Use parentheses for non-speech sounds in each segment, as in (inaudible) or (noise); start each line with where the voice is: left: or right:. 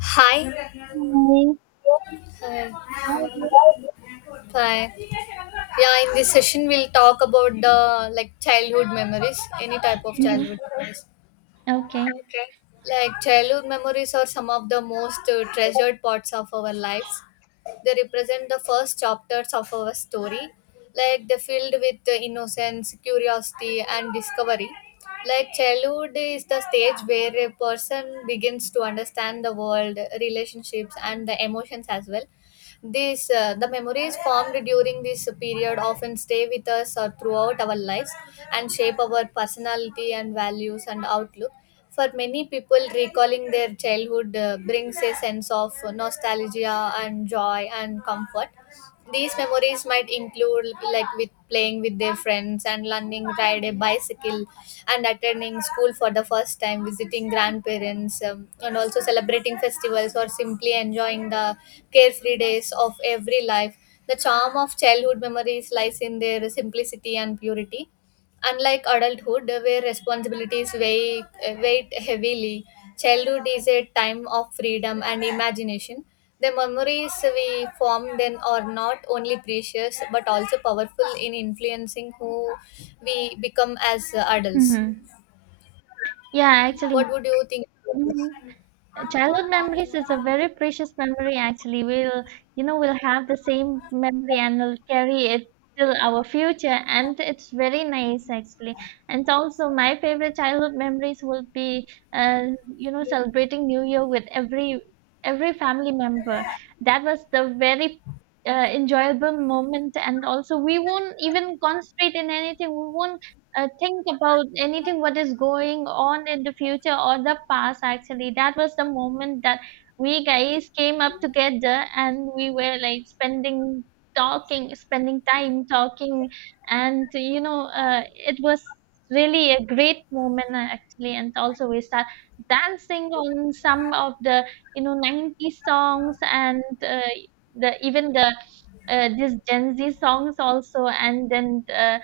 left: Hi. Hi.
right: Morning. How are you?
left: Hi. Yeah, in this session we'll talk about the like childhood memories, any type of
right: Mhm.
left: childhood memories.
right: Okay.
left: Okay. Like childhood memories are some of the most treasured parts of our lives. They represent the first chapters of our story. Like they're filled with innocence, curiosity, and discovery. Like childhood is the stage where a person begins to understand the world, relationships, and the emotions as well. The memories formed during this period often stay with us throughout our lives and shape our personality and values and outlook. For many people, recalling their childhood brings a sense of nostalgia and joy and comfort. These memories might include like with playing with their friends and learning ride a bicycle and attending school for the first time, visiting grandparents, and also celebrating festivals or simply enjoying the carefree days of every life. The charm of childhood memories lies in their simplicity and purity. Unlike adulthood, where responsibilities weight heavily, childhood is a time of freedom and imagination. The memories we form then are not only precious but also powerful in influencing who we become as adults.
right: Hmm. Yeah, actually,
left: What would you think about this?
right: mhm. Childhood memories is a very precious memory. Actually, we'll, you know, we'll have the same memory and we'll carry it till our future, and it's very nice actually. And also, my favorite childhood memories will be, uh, celebrating New Year with every family member. That was the very enjoyable moment, and also we won't even concentrate in anything. We won't think about anything what is going on in the future or the past actually. That was the moment that we guys came up together and we were like spending time talking, and it was really a great moment actually. And also we start dancing on some of the, you know, 90s songs, and the even the this gen z songs also. And then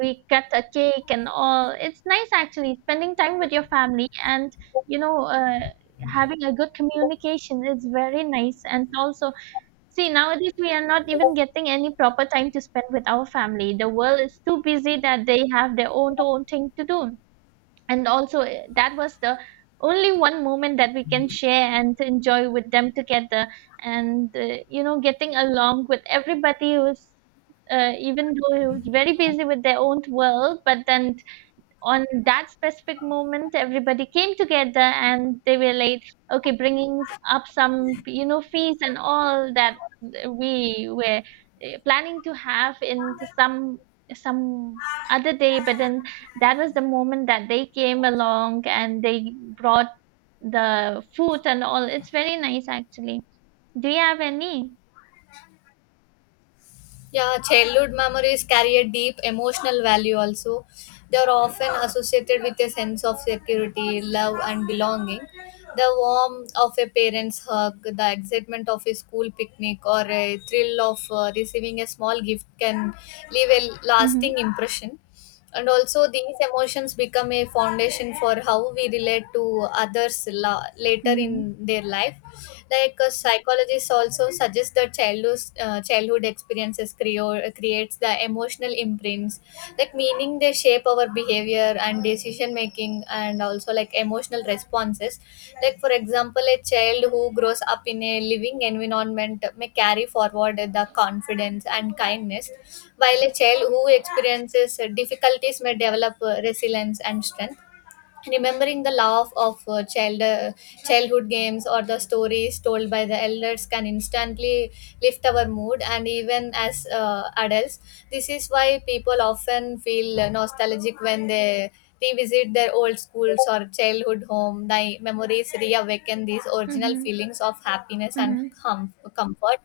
right: we cut a cake and all. It's nice actually spending time with your family and, you know uh, having a good communication is very nice. And also, see nowadays we are not even getting any proper time to spend with our family. The world is too busy that they have their own thing to do, and also eh, that was the only one moment that we can share and to enjoy with them together. And getting along with everybody who's even though it was very busy with their own world, but then on that specific moment everybody came together and they were like, okay, bringing up some, you know, fees and all that we were eh, planning to have into some other day. But then that was the moment that they came along and they brought the food and all. It's very nice actually. Do you have any?
left: Yeah, childhood memories carry a deep emotional value also. They are often associated with a sense of security, love, and belonging. The warmth of a parent's hug, the excitement of a school picnic, or a thrill of receiving a small gift can leave a lasting
right: Mm-hmm.
left: impression. And also, these emotions become a foundation for how we relate to others later
right: Mm-hmm.
left: in their life. Like psychologists also suggest that childhood experiences creates the emotional imprints, like meaning they shape our behavior and decision making and also like emotional responses. Like for example, a child who grows up in a living environment may carry forward the confidence and kindness, while a child who experiences difficulties may develop resilience and strength. Remembering the laugh of childhood games or the stories told by the elders can instantly lift our mood, and even as adults, this is why people often feel nostalgic when they revisit their old schools or childhood home. The memories reawaken these original feelings of happiness and
right: Mm-hmm.
left: comfort.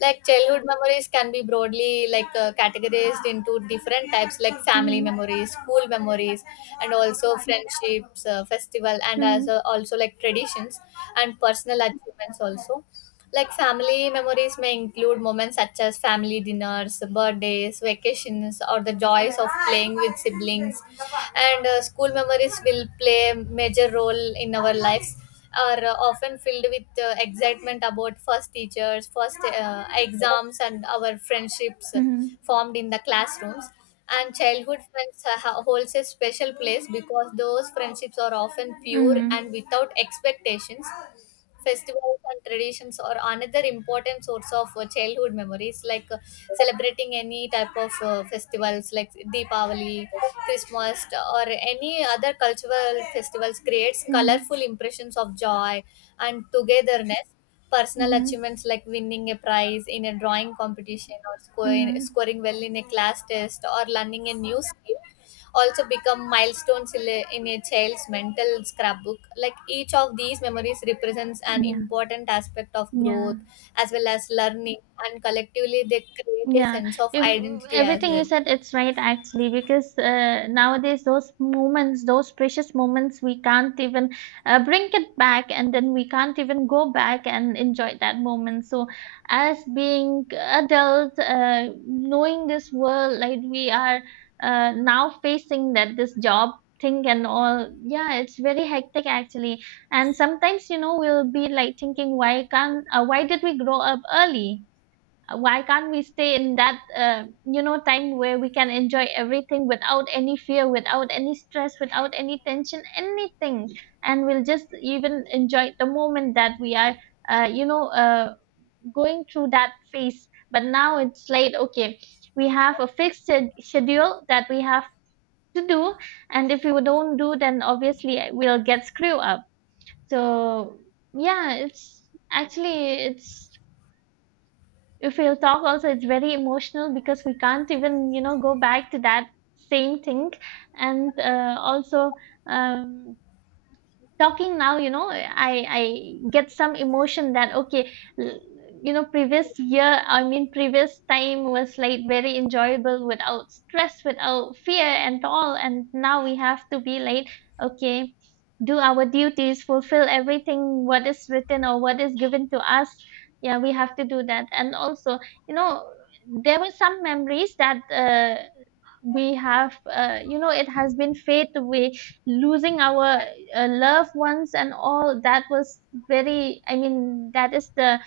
left: Like childhood memories can be broadly like categorized into different types, like family
right: Mm-hmm.
left: memories, school memories, and also friendships, festival, and
right: Mm-hmm.
left: as also like traditions and personal achievements also. Like family memories may include moments such as family dinners, birthdays, vacations, or the joys of playing with siblings. And school memories will play a major role in our lives. Are often filled with excitement about first teachers, first exams, and our friendships
right: Mm-hmm.
left: formed in the classrooms. And childhood friends holds a special place because those friendships are often pure
right: Mm-hmm.
left: and without expectations. Festivals and traditions are another important source of childhood memories, like celebrating any type of festivals like Deepavali, Christmas, or any other cultural festivals creates
right: Mm-hmm.
left: colorful impressions of joy and togetherness. Personal
right: Mm-hmm.
left: achievements like winning a prize in a drawing competition or
right: Mhm.
left: scoring well in a class test or learning a new skill also become milestones in a child's mental scrapbook. Like each of these memories represents an
right: Yeah.
left: important aspect of growth
right: Yeah.
left: as well as learning, and collectively they create a
right: Yeah,
left: sense of
right: if
left: identity as
right: everything you
left: well.
right: said, it's right actually, because nowadays those moments, those precious moments, we can't even bring it back, and then we can't even go back and enjoy that moment. So, as being adult, knowing this world, like we are now facing that this job thing and all, yeah, it's very hectic actually. And sometimes, you know, we'll be like thinking, why can't, why did we grow up early? Why can't we stay in that, you know, time where we can enjoy everything without any fear, without any stress, without any tension, anything, and we'll just even enjoy the moment that we are uh, you know uh, going through that phase. But now it's like, okay, we have a fixed schedule that we have to do, and if we don't do then obviously we'll get screwed up. So yeah it's actually it's If we'll talk also, it's very emotional because we can't even, you know, go back to that same thing. And also, um, talking now, you know, I get some emotion that, okay, l- you know, previous year, I mean previous time, was like very enjoyable without stress, without fear and all, and now we have to be like, okay, do our duties, fulfill everything what is written or what is given to us. Yeah, we have to do that. And also, you know, there were some memories that we have, you know, it has been fade away, losing our loved ones and all. That was very, I mean that is the,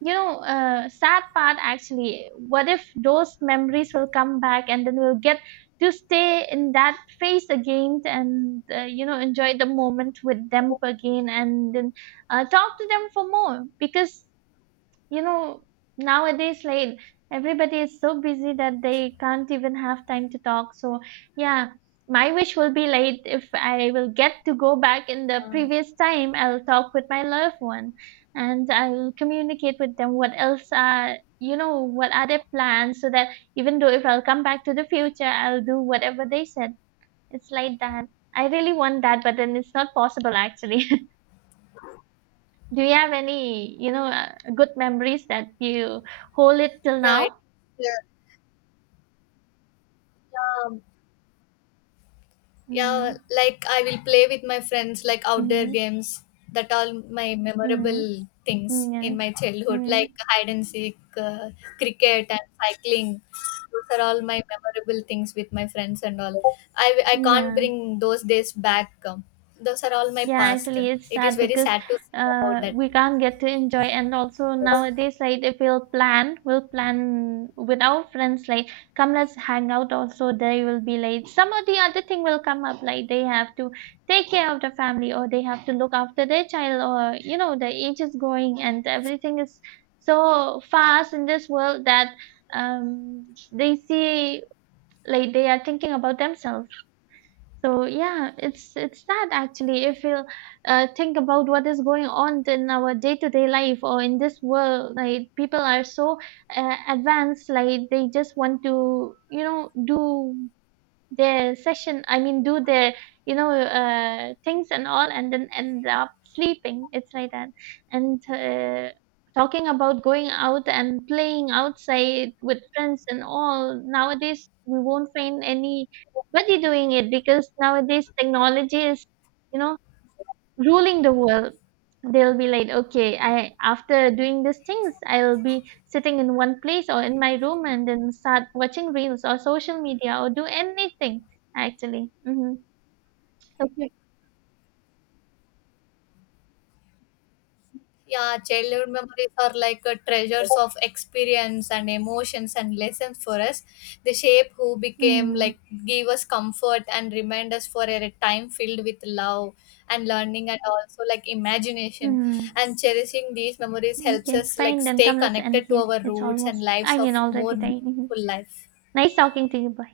right: you know, sad part actually. What if those memories will come back and then we'll get to stay in that phase again and, you know, enjoy the moment with them again, and then talk to them for more? Because, you know, nowadays like everybody is so busy that they can't even have time to talk. So yeah, my wish will be like, if I will get to go back in the previous time, I'll talk with my loved one, and I'll communicate with them what else are, you know, what are their plans, so that even though if I'll come back to the future, I'll do whatever they said. It's like that. I really want that, but then it's not possible actually. (laughs) Do you have any, you know, good memories that you hold it till
left: Yeah, it,
right: now?
left: yeah, yeah. Yeah,
right: Mhm.
left: like I will play with my friends like outdoor
right: Mhm.
left: games. That all my memorable
right: Mhm.
left: things
right: Yeah.
left: in my childhood, like
right: Mhm.
left: hide and seek, cricket and cycling. Those are all my memorable things with my friends and all. I can't
right: Yeah.
left: bring those days back. Those are all my
right: Yeah,
left: past.
right: actually, it's
left: It is
right: sad
left: very
right: because
left: sad to see about that.
right: we can't get to enjoy. And also nowadays, like if we'll plan, we'll plan with our friends, like, come, let's hang out. Also, they will be like some of the other thing will come up, like they have to take care of the family or they have to look after their child, or, you know, the age is going and everything is so fast in this world that, um, they see like they are thinking about themselves. So yeah, it's that actually. If you think about what is going on in our day to day life or in this world, like people are so advanced, like they just want to, you know, do their session, I mean do their, things and all, and then end up sleeping. It's like that. And talking about going out and playing outside with friends and all, nowadays we won't find anybody doing it because nowadays technology is, you know, ruling the world. They'll be like, okay, I, after doing these things, I'll be sitting in one place or in my room and then start watching reels or social media or do anything actually. Mm-hmm. Okay.
left: Yeah, childhood memories are like treasures of experience and emotions and lessons for us. They shape who became,
right: Mm-hmm.
left: like, give us comfort and remind us for a time filled with love and learning and also like imagination.
right: Mm-hmm.
left: And cherishing these memories helps
right: Okay,
left: us like
right: fine, then
left: stay
right: come, let's end
left: connected to
right: here.
left: our
right: It's
left: roots and
right: almost,
left: lives
right: I
left: of
right: mean
left: more
right: already time. Hmm,
left: meaningful life.
right: nice talking to you. Bye.